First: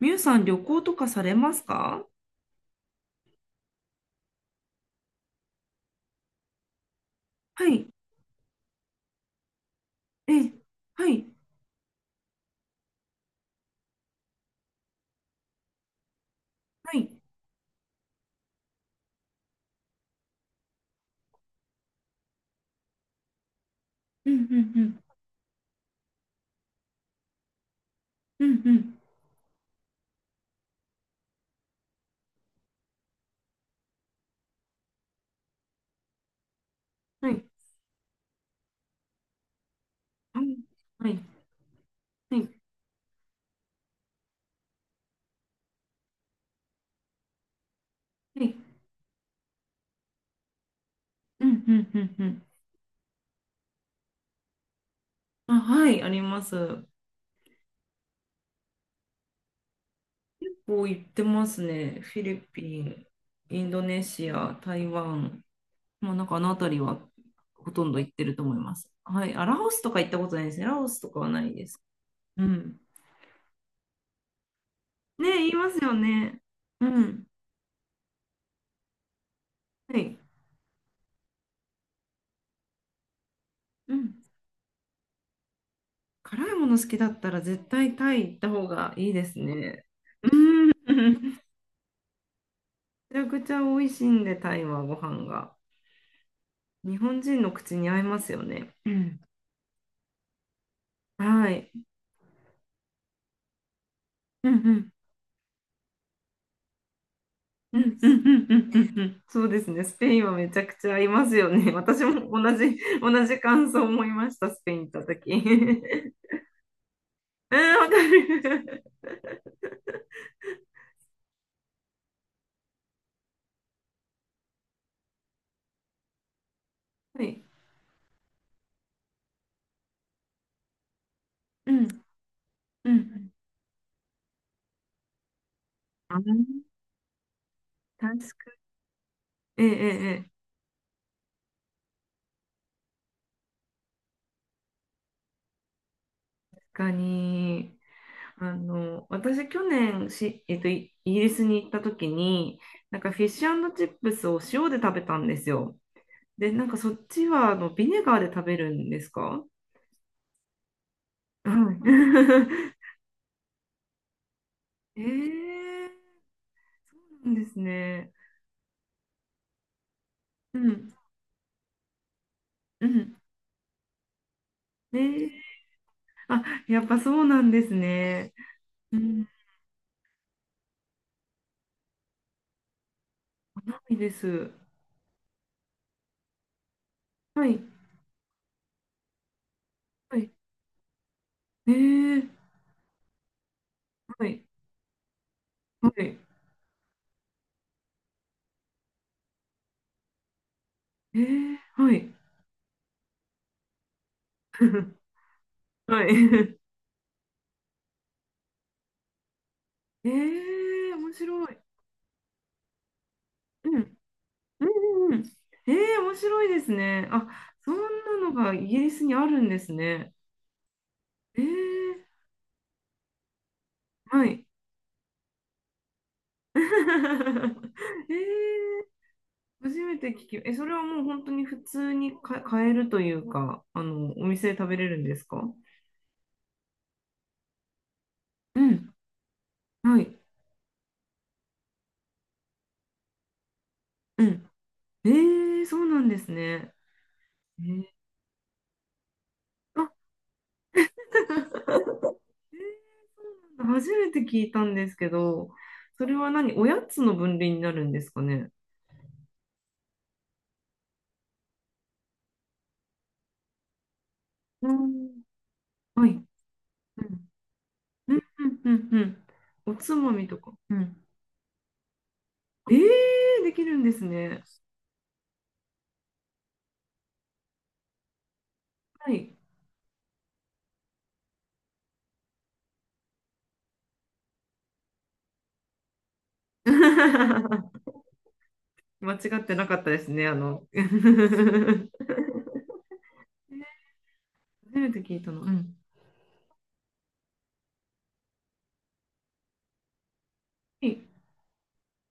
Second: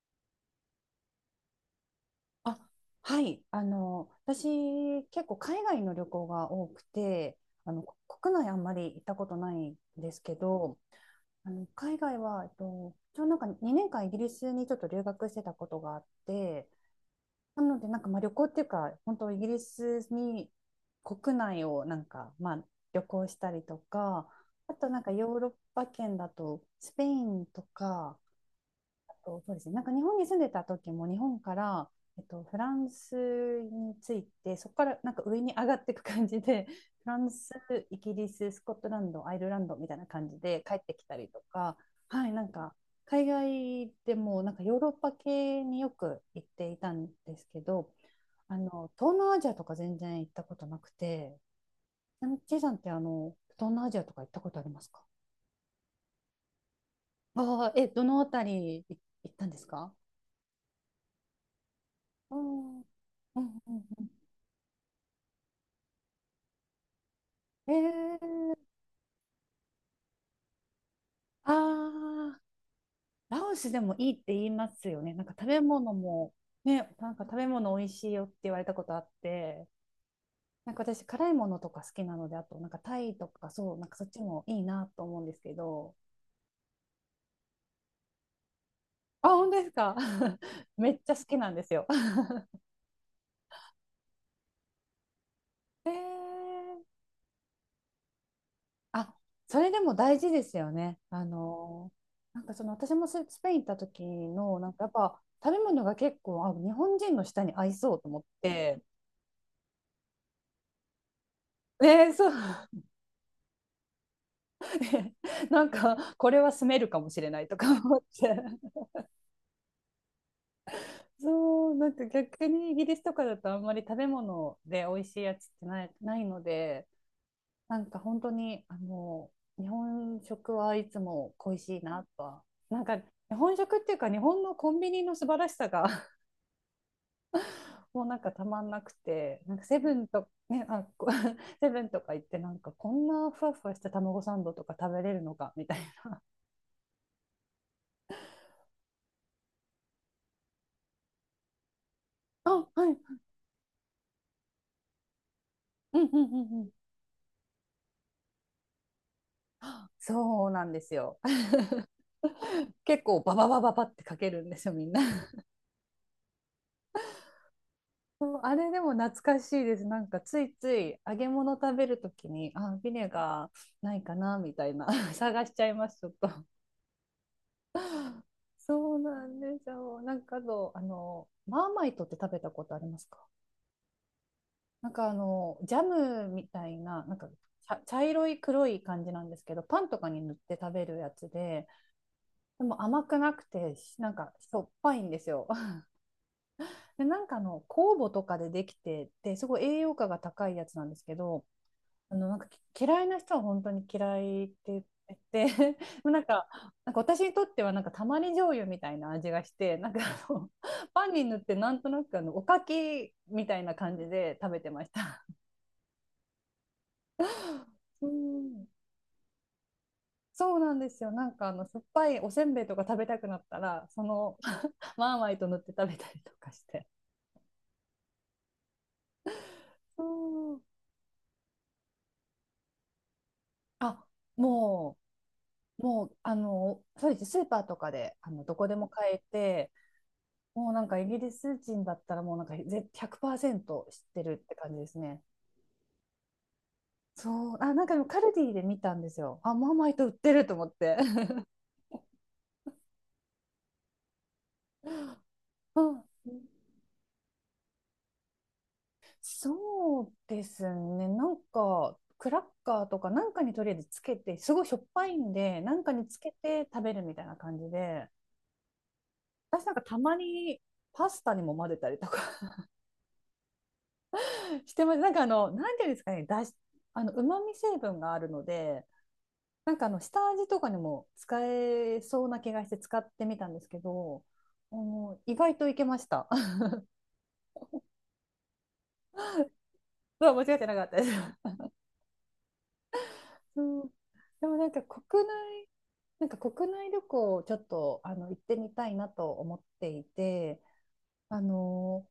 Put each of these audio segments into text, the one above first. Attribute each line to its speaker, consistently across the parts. Speaker 1: みゆさん、旅行とかされますか？
Speaker 2: あはい、私、結構海外の旅行が多くて、
Speaker 1: は
Speaker 2: あの
Speaker 1: い。
Speaker 2: こ国内あんまり行ったことないんです
Speaker 1: え
Speaker 2: け
Speaker 1: え、
Speaker 2: ど、
Speaker 1: はい。
Speaker 2: 海外は、ちょうどなんか2年間イギリスにちょっと留学してたことがあって、
Speaker 1: はい。
Speaker 2: なのでなんかまあ旅行っていうか本当イギリスに国内をなんかまあ旅行したりとか、
Speaker 1: うんうん
Speaker 2: あ
Speaker 1: う
Speaker 2: となん
Speaker 1: ん。
Speaker 2: かヨーロッパ圏だとスペインとか。
Speaker 1: うんうん。
Speaker 2: と、そうですね、なんか日本に住んでた時も日本から、フランスについて、そこからなんか上に上がっていく感じで フラ
Speaker 1: は
Speaker 2: ン
Speaker 1: い。
Speaker 2: ス、イギリス、スコットランド、アイルランドみたいな感じ
Speaker 1: はい。
Speaker 2: で帰ってき
Speaker 1: は
Speaker 2: た
Speaker 1: い。
Speaker 2: りとか。はい、なん
Speaker 1: は
Speaker 2: か海外でもなんかヨーロッパ系によく行っていたんですけど、
Speaker 1: い。
Speaker 2: 東南アジアとか全然行ったことなくて。
Speaker 1: うんうんうん
Speaker 2: ち
Speaker 1: う
Speaker 2: なみに
Speaker 1: ん。
Speaker 2: ちいさんって、東南アジアとか行ったことありますか？
Speaker 1: あ、はい、あります。
Speaker 2: ああ、え、どのあたり行ったんですか？
Speaker 1: こう言ってますね。フィ
Speaker 2: う
Speaker 1: リ
Speaker 2: ん、
Speaker 1: ピ
Speaker 2: うん、
Speaker 1: ン、
Speaker 2: うん、
Speaker 1: イン
Speaker 2: う
Speaker 1: ドネ
Speaker 2: ん。
Speaker 1: シア、台湾。まあ、なんかあの辺りはほ
Speaker 2: え
Speaker 1: とんど行ってると思い
Speaker 2: ー、
Speaker 1: ます。はい。あ、ラオスとか行ったことないですね。ラオスとかはな
Speaker 2: あ
Speaker 1: いです。
Speaker 2: ー、
Speaker 1: うん。
Speaker 2: ラオスでもいいって言いますよね。なん
Speaker 1: ねえ、
Speaker 2: か食
Speaker 1: 言い
Speaker 2: べ
Speaker 1: ます
Speaker 2: 物
Speaker 1: よ
Speaker 2: も、
Speaker 1: ね。う
Speaker 2: ね、なんか
Speaker 1: ん。
Speaker 2: 食べ物美味しいよって言われたことあって、
Speaker 1: はい。
Speaker 2: なんか私、辛いものとか好きなので、あと、なんかタイとか、そう、なん
Speaker 1: う
Speaker 2: かそっ
Speaker 1: ん。
Speaker 2: ちもいいなと思うんですけど、
Speaker 1: 辛いもの好きだったら絶対タイ行った方がいいで
Speaker 2: あ、
Speaker 1: す
Speaker 2: 本当です
Speaker 1: ね。
Speaker 2: か？
Speaker 1: う ん。
Speaker 2: めっち
Speaker 1: め
Speaker 2: ゃ好きなんですよ。
Speaker 1: ちゃくちゃ美味しいんで、タイはご飯が。
Speaker 2: えー。
Speaker 1: 日本人の口に合いますよね。う
Speaker 2: あ、
Speaker 1: ん。
Speaker 2: それでも大事ですよね。
Speaker 1: はい。
Speaker 2: なんかその、私もスペイン行った時
Speaker 1: うんう
Speaker 2: の、なんか
Speaker 1: ん。
Speaker 2: やっぱ食べ物が結構、あ、日本人の舌に合い
Speaker 1: う
Speaker 2: そ
Speaker 1: ん
Speaker 2: うと
Speaker 1: うん
Speaker 2: 思っ
Speaker 1: うんうんう
Speaker 2: て、
Speaker 1: んうん。そうですね。スペインはめちゃくちゃ合いますよね。私
Speaker 2: ね、そう。
Speaker 1: も同じ感想を思いました。スペイン行っ
Speaker 2: っ
Speaker 1: た
Speaker 2: て
Speaker 1: 時。
Speaker 2: なん かこれは住めるかもしれない
Speaker 1: う
Speaker 2: とか
Speaker 1: ん、わか
Speaker 2: 思って。
Speaker 1: る。
Speaker 2: そう、なんか逆にイギリスとかだとあんまり食べ物で美味しいやつってないので、
Speaker 1: はい。
Speaker 2: なんか本当に日本食はいつも恋
Speaker 1: う
Speaker 2: し
Speaker 1: ん
Speaker 2: いなとは、なん
Speaker 1: うんう
Speaker 2: か
Speaker 1: ん。
Speaker 2: 日本食っていうか日本のコンビニの素晴らしさが、
Speaker 1: あ、
Speaker 2: もう
Speaker 1: 確
Speaker 2: なんかた
Speaker 1: か
Speaker 2: ま
Speaker 1: に。
Speaker 2: んなくて、なん
Speaker 1: え
Speaker 2: かセ
Speaker 1: え
Speaker 2: ブンと、
Speaker 1: ええ
Speaker 2: ね、あ、 セブンとか行ってなんかこんなふわふわした卵サンドとか食べれるのかみたいな。
Speaker 1: かに、私去年イギリスに行った時に、
Speaker 2: あ、は
Speaker 1: なんか
Speaker 2: い。
Speaker 1: フィッシュチップスを塩で食べたんですよ。
Speaker 2: うん、うん、う
Speaker 1: で、
Speaker 2: ん、う
Speaker 1: なん
Speaker 2: ん。
Speaker 1: かそっちはビネガーで食べるんですか？
Speaker 2: そうなんですよ。
Speaker 1: はい。
Speaker 2: 結構バババババってかけるんですよ、みん
Speaker 1: え
Speaker 2: な。
Speaker 1: ー、なんですね。
Speaker 2: あれでも懐かしいです。なんかつい
Speaker 1: う
Speaker 2: つ
Speaker 1: ん、
Speaker 2: い揚げ物食べるときに、あ、
Speaker 1: う
Speaker 2: ビネ
Speaker 1: ん。
Speaker 2: ガーないかなみたいな。
Speaker 1: え ー、
Speaker 2: 探しちゃいますちょっと。
Speaker 1: あ、やっぱそうなんですね。
Speaker 2: そ
Speaker 1: う
Speaker 2: う
Speaker 1: ん、
Speaker 2: な
Speaker 1: な
Speaker 2: んですよ。なんかどう、マーマイトって食べたことありますか？
Speaker 1: いです。
Speaker 2: なんかジャムみたいな、なんか
Speaker 1: はい、
Speaker 2: 茶色い黒い感じなんですけど、パンとか
Speaker 1: は
Speaker 2: に
Speaker 1: い。
Speaker 2: 塗って食べるやつで、
Speaker 1: えー、
Speaker 2: でも甘くなくてなん
Speaker 1: は
Speaker 2: か
Speaker 1: い、
Speaker 2: しょっぱいんですよ。
Speaker 1: はい。
Speaker 2: で、なんか酵母とかでできてて、すごい栄養価が高いやつなんですけ
Speaker 1: え
Speaker 2: ど、
Speaker 1: ー、はい、
Speaker 2: なんか嫌いな人は本当に嫌いって言って、で、
Speaker 1: はい。
Speaker 2: なんか、なんか私にとってはなんかたまり醤油みたいな味がして、なんか
Speaker 1: えー、
Speaker 2: パ
Speaker 1: 面
Speaker 2: ンに塗っ
Speaker 1: 白
Speaker 2: て
Speaker 1: い。
Speaker 2: なんとなくおかきみたい
Speaker 1: う
Speaker 2: な感
Speaker 1: ん
Speaker 2: じで食べ
Speaker 1: う
Speaker 2: てまし
Speaker 1: んうんう
Speaker 2: た。
Speaker 1: ん。えー、面白いですね。あ、そん
Speaker 2: う
Speaker 1: なのが
Speaker 2: ん。
Speaker 1: イギリスにあるんですね。
Speaker 2: そうなんですよ。なん
Speaker 1: えー、
Speaker 2: か酸っぱいおせんべいとか食べたくなったら、そ
Speaker 1: は
Speaker 2: の、
Speaker 1: い。
Speaker 2: マーマイト塗って食べたりとか して。
Speaker 1: えー、初め
Speaker 2: う
Speaker 1: て聞き、え、
Speaker 2: ん。
Speaker 1: それはもう本当に普通にか買えるというか、
Speaker 2: あ、
Speaker 1: お店で食べれ
Speaker 2: も
Speaker 1: るん
Speaker 2: う。
Speaker 1: ですか？
Speaker 2: もう、そうですね。スーパーとかで、ど
Speaker 1: う
Speaker 2: こでも
Speaker 1: ん。
Speaker 2: 買えて、
Speaker 1: はい。
Speaker 2: もうなんかイギリス人だったらもうなんか100%知って
Speaker 1: う
Speaker 2: るっ
Speaker 1: ん。
Speaker 2: て感じです
Speaker 1: え
Speaker 2: ね。
Speaker 1: ー、そうなんですね。
Speaker 2: そう、
Speaker 1: え
Speaker 2: あ、な
Speaker 1: ー、
Speaker 2: んかでもカルディで見たんですよ。あ、マー
Speaker 1: あ、
Speaker 2: マイト売ってると思っ
Speaker 1: えーそう
Speaker 2: て。
Speaker 1: なんだ、初めて聞いたんですけど、
Speaker 2: う
Speaker 1: そ
Speaker 2: ん。
Speaker 1: れは何、おやつの分類になるんですかね。
Speaker 2: そうですね。なんか、クラッカーとかなんかにとりあえずつけて、すごい
Speaker 1: う
Speaker 2: しょっぱい
Speaker 1: ん。
Speaker 2: んで、なんか
Speaker 1: は
Speaker 2: につ
Speaker 1: い。
Speaker 2: けて食べるみたいな感じで、
Speaker 1: うんうんうんうん。
Speaker 2: 私な
Speaker 1: お
Speaker 2: んか
Speaker 1: つ
Speaker 2: た
Speaker 1: ま
Speaker 2: ま
Speaker 1: みとか。
Speaker 2: に
Speaker 1: うん。
Speaker 2: パスタにも混ぜたりとか
Speaker 1: えー、できるんですね。
Speaker 2: してます。なんかなんていうんですかね、だし、あの、旨味成分があるので、
Speaker 1: はい。
Speaker 2: なんか下味とかにも使えそうな気がして使ってみたんですけど、意外といけました。
Speaker 1: 間違ってなかったです ね。
Speaker 2: そう、間違って なか
Speaker 1: 初
Speaker 2: ったです。そう。でもなんか
Speaker 1: めて聞い
Speaker 2: 国
Speaker 1: たの。う
Speaker 2: 内、
Speaker 1: ん。
Speaker 2: なんか国内旅行をちょっと行ってみたいなと思っていて、
Speaker 1: はい。
Speaker 2: あの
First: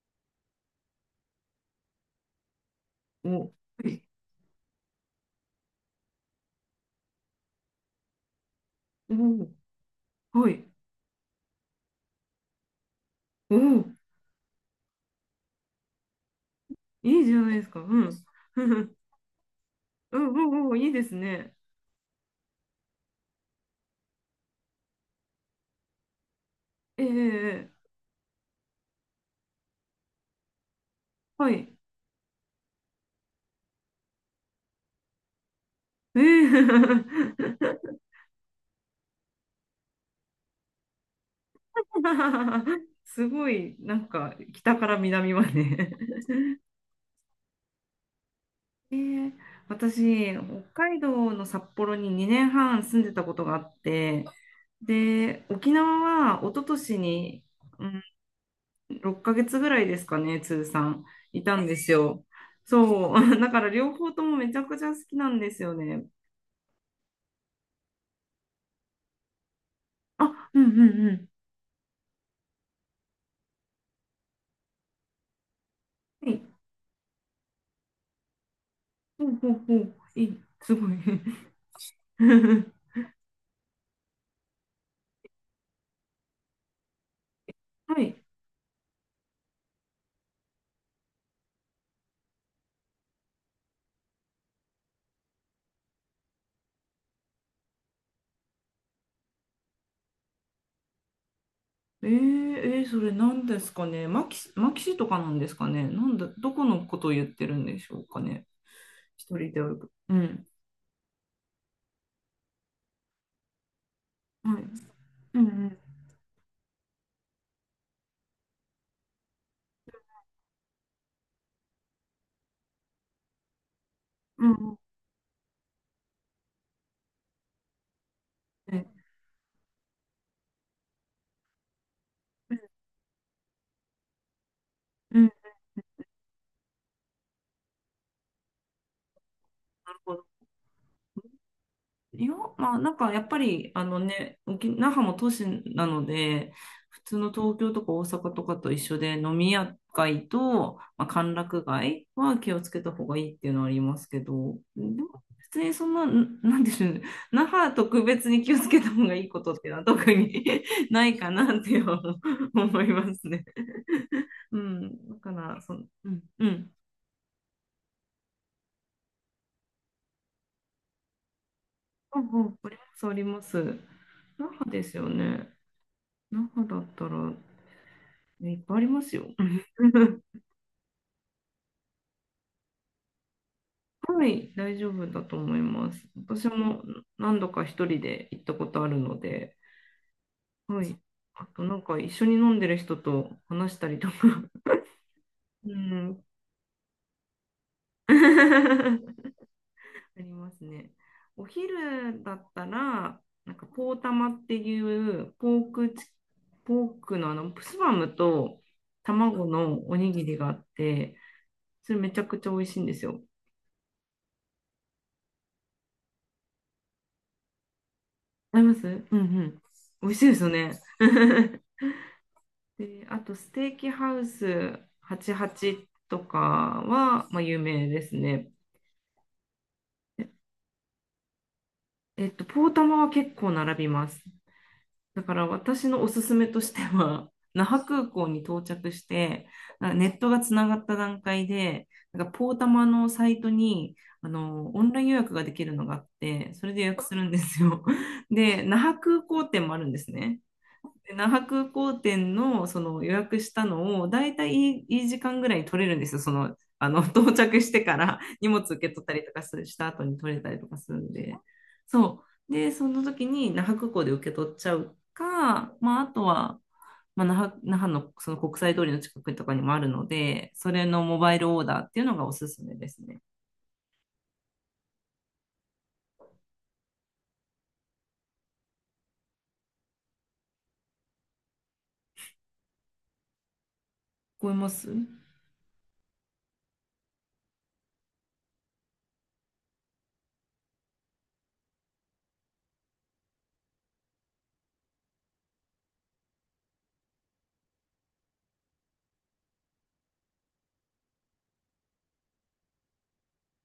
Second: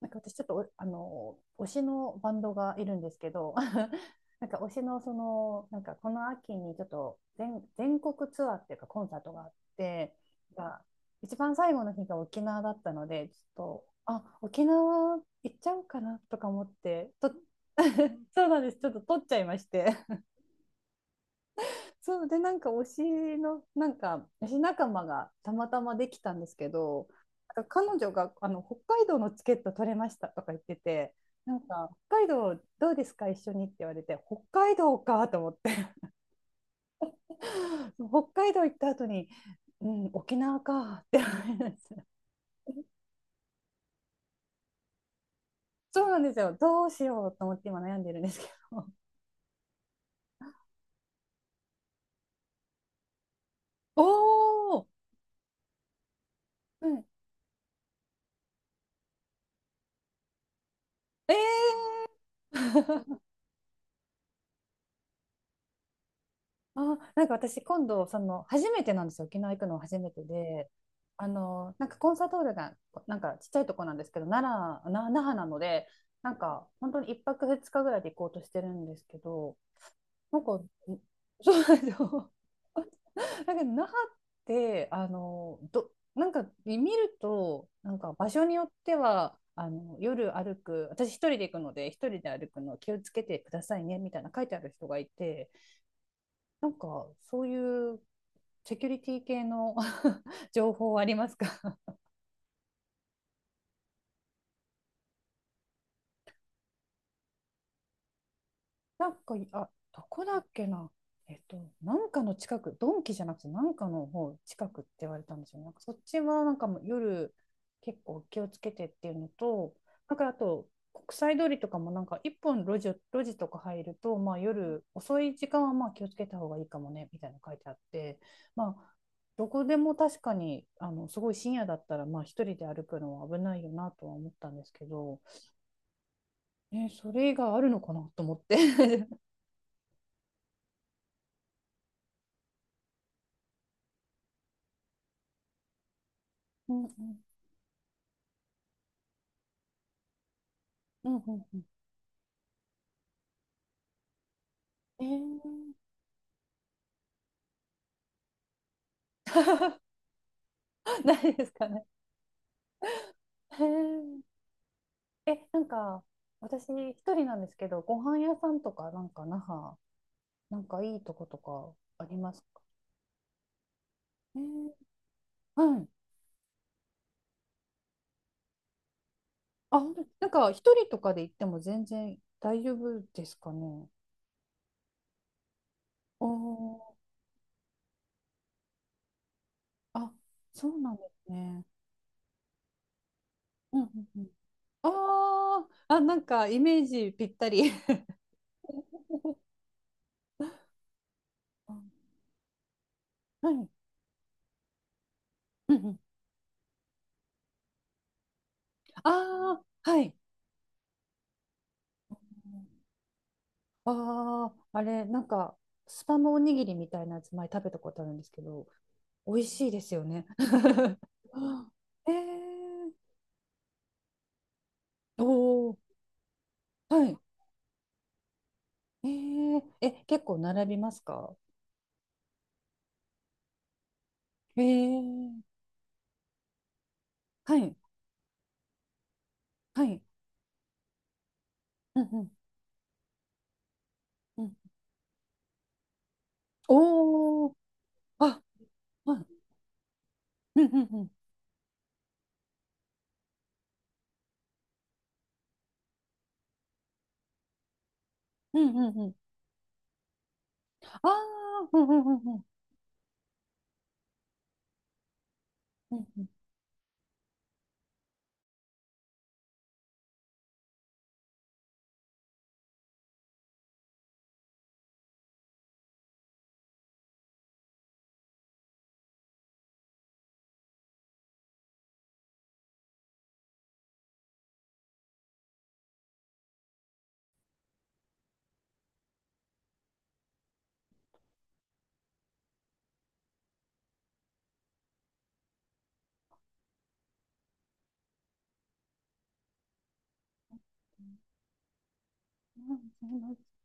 Speaker 2: なんか私、ちょっと推しのバンドがいるんですけ
Speaker 1: お、は
Speaker 2: ど、
Speaker 1: い。
Speaker 2: なんか推しの、その、なんかこの秋にちょっと全国ツアーっていうかコン
Speaker 1: お
Speaker 2: サートがあ
Speaker 1: ー
Speaker 2: って、
Speaker 1: はい。
Speaker 2: が、一番最後の日が沖縄だったので、ちょっ
Speaker 1: お
Speaker 2: と、
Speaker 1: ー
Speaker 2: あ、沖縄行っちゃおうかなとか思って
Speaker 1: いいじ
Speaker 2: と。
Speaker 1: ゃないですか。うん。
Speaker 2: そう なんです、
Speaker 1: う
Speaker 2: ちょっ
Speaker 1: ん、
Speaker 2: と撮っちゃいまして。
Speaker 1: うん、うん、いいですね。
Speaker 2: そうで、なんか推しの、なんか推し仲間がたまたまできたんですけ
Speaker 1: え
Speaker 2: ど、なん
Speaker 1: ええ
Speaker 2: か彼女が北海道のチケット取れましたとか言ってて、
Speaker 1: は
Speaker 2: なん
Speaker 1: い。
Speaker 2: か北海道どうですか一緒にって言われて、北海道かと思って、
Speaker 1: ええ
Speaker 2: 北海道行った後に、うん、沖縄かって思いました。
Speaker 1: すごい、なんか、北から南まで
Speaker 2: そうなんですよ、どうしようと思って今悩んでるんですけど。
Speaker 1: えー私、北海道の札幌に2年半住んでたことがあって、
Speaker 2: おおー、
Speaker 1: で、沖縄は一昨
Speaker 2: う
Speaker 1: 年
Speaker 2: ん、
Speaker 1: に、うん、6ヶ月ぐらいですかね、通算、いたん
Speaker 2: え
Speaker 1: ですよ。そう、
Speaker 2: ー、
Speaker 1: だから両方ともめちゃくちゃ好きなんですよね。
Speaker 2: あ、なんか私今度、その、初めてなんですよ。沖縄行くのは初めて
Speaker 1: あ、うんう
Speaker 2: で、
Speaker 1: んう
Speaker 2: あ
Speaker 1: ん。
Speaker 2: の、なんかコンサートホールが、なんかちっちゃいとこなんですけど、奈良、な、那覇なので、
Speaker 1: は
Speaker 2: なん
Speaker 1: い。
Speaker 2: か本当に一泊二日ぐらいで行こうとしてるんですけ
Speaker 1: ほうほう
Speaker 2: ど、
Speaker 1: ほう。い
Speaker 2: な
Speaker 1: い、
Speaker 2: んか、
Speaker 1: すごい。
Speaker 2: そ うなんですよ。だけど、那覇って、あの、なんか見ると、なん
Speaker 1: は
Speaker 2: か
Speaker 1: い。
Speaker 2: 場所によっては、あの夜歩く、私一人で行くので、一人で歩くの気をつけてくださいねみたいな書いてある人がいて、なんかそういうセキュリティ系の 情報ありますか？
Speaker 1: えー、えーそれ何ですかね。マキシ、マキシとかなんですかね。なんだ、どこのことを言ってるんでしょうかね。
Speaker 2: なんか、
Speaker 1: 一人で
Speaker 2: あ、
Speaker 1: 歩く。
Speaker 2: ど
Speaker 1: う
Speaker 2: こだ
Speaker 1: ん。
Speaker 2: っけな。えっと、なんかの近く、ドンキじゃなくて、なんかの方
Speaker 1: はい。
Speaker 2: 近くって言われたん
Speaker 1: うん
Speaker 2: で
Speaker 1: う
Speaker 2: すよね。なん
Speaker 1: ん。
Speaker 2: かそっちはなんかもう夜結構気をつけてっていうのと、なんかあと、国際通りとかもなんか一本路地とか入ると、まあ、
Speaker 1: うんうん。
Speaker 2: 夜遅い時間はまあ気をつけた方がいいかもねみたいなの書いてあって、ま
Speaker 1: う
Speaker 2: あ、
Speaker 1: ん
Speaker 2: どこでも確かに、あの、すごい深夜だったらまあ一
Speaker 1: う
Speaker 2: 人
Speaker 1: ん。
Speaker 2: で歩くのは危ないよなとは思ったんですけ
Speaker 1: う
Speaker 2: ど、
Speaker 1: ん、
Speaker 2: え、それがあるのかなと思って。
Speaker 1: いや、まあ、なんかやっぱり、あのね、那覇も都市なので、
Speaker 2: うん、う
Speaker 1: 普通
Speaker 2: ん、
Speaker 1: の東京とか大阪とかと一緒で、飲み屋街と、まあ、
Speaker 2: うん、う
Speaker 1: 歓
Speaker 2: ん、う
Speaker 1: 楽
Speaker 2: ん。
Speaker 1: 街は気をつけた方がいいっていうのはありますけど、で
Speaker 2: え
Speaker 1: も、別に
Speaker 2: ー、
Speaker 1: そんな、んなんでしょうね、那覇特別に気をつけた方がいいことっていうのは特に な
Speaker 2: な
Speaker 1: いか
Speaker 2: いです
Speaker 1: なっ
Speaker 2: か
Speaker 1: て
Speaker 2: ね。
Speaker 1: 思いますね。
Speaker 2: へー。
Speaker 1: うん、だか
Speaker 2: え、
Speaker 1: ら、
Speaker 2: なんか
Speaker 1: うん、うん、
Speaker 2: 私一人なんですけど、ご飯屋さんとかなんか那覇、なんかいいとことかあり
Speaker 1: あ、ああ
Speaker 2: ますか？
Speaker 1: ります、あります。
Speaker 2: え
Speaker 1: 那覇
Speaker 2: ー、
Speaker 1: ですよね。
Speaker 2: はい。
Speaker 1: 那覇だったら、いっぱいありますよ。
Speaker 2: あ、ほんとなん か一人とかで行っても全然大丈夫ですかね？
Speaker 1: はい、大丈夫だと思います。
Speaker 2: お
Speaker 1: 私も
Speaker 2: ー。
Speaker 1: 何度か一人で行ったことあるので、
Speaker 2: あ、そう
Speaker 1: は
Speaker 2: なん
Speaker 1: い。
Speaker 2: です
Speaker 1: あと
Speaker 2: ね。
Speaker 1: なんか一緒に飲んでる人と話し
Speaker 2: うん、う
Speaker 1: たりと
Speaker 2: ん、
Speaker 1: か、
Speaker 2: うん。あ
Speaker 1: う
Speaker 2: ー。あ、な
Speaker 1: ん。
Speaker 2: んかイメージぴったり。
Speaker 1: ありますね。お
Speaker 2: あ、
Speaker 1: 昼だったら、
Speaker 2: は
Speaker 1: なんか
Speaker 2: い。
Speaker 1: ポーたまっていう
Speaker 2: うん、うん。
Speaker 1: ポークのスパムと
Speaker 2: あ
Speaker 1: 卵の
Speaker 2: あ、
Speaker 1: お
Speaker 2: は
Speaker 1: に
Speaker 2: い。
Speaker 1: ぎりがあって、それめちゃくちゃ美味しいんですよ。
Speaker 2: ああ、あれ、なんか、スパムおにぎりみたいなやつ前食べたことあるんですけ
Speaker 1: あり
Speaker 2: ど、
Speaker 1: ますうんう
Speaker 2: 美味
Speaker 1: ん。
Speaker 2: しいですよ
Speaker 1: 美味しい
Speaker 2: ね。
Speaker 1: ですよね。
Speaker 2: あ。えー、
Speaker 1: で、あと、ステーキハウス
Speaker 2: おお、
Speaker 1: 88とか
Speaker 2: はい。
Speaker 1: は、まあ、有名ですね。
Speaker 2: えー、え、結構
Speaker 1: え
Speaker 2: 並びますか？
Speaker 1: えポータマは結構並びます。
Speaker 2: え
Speaker 1: だか
Speaker 2: ー、
Speaker 1: ら、私のおすすめとしては、
Speaker 2: は
Speaker 1: 那
Speaker 2: い、
Speaker 1: 覇空港に到着して、
Speaker 2: は
Speaker 1: なんか
Speaker 2: い。
Speaker 1: ネットがつながった段階で、
Speaker 2: うん、う
Speaker 1: なん
Speaker 2: ん、
Speaker 1: かポータマのサイトに
Speaker 2: うん。
Speaker 1: オンライン予約ができるのがあって、それで予約するんで
Speaker 2: おお、
Speaker 1: すよ。
Speaker 2: あ、
Speaker 1: で、那覇
Speaker 2: は
Speaker 1: 空
Speaker 2: い。
Speaker 1: 港店もあるんですね。
Speaker 2: うん、うん、うん。
Speaker 1: で那覇空港店のその予約したのを、だいたいいい時間ぐらいに取れるんですよ。到着してから 荷
Speaker 2: う
Speaker 1: 物受
Speaker 2: ん、
Speaker 1: け
Speaker 2: うん、
Speaker 1: 取っ
Speaker 2: う
Speaker 1: た
Speaker 2: ん。
Speaker 1: りとかした後に取れたりとかする
Speaker 2: あ
Speaker 1: んで。
Speaker 2: あ、うん、うん、
Speaker 1: そ
Speaker 2: うん、うん。
Speaker 1: う。で、その時に那覇空港で受け取っちゃうか、
Speaker 2: う
Speaker 1: まあ、あ
Speaker 2: ん、
Speaker 1: と
Speaker 2: う
Speaker 1: は、まあ、那覇のその国際通りの近くとかにもあるので、それのモバイルオーダーっていうのがおすすめですね。聞こえます？
Speaker 2: ん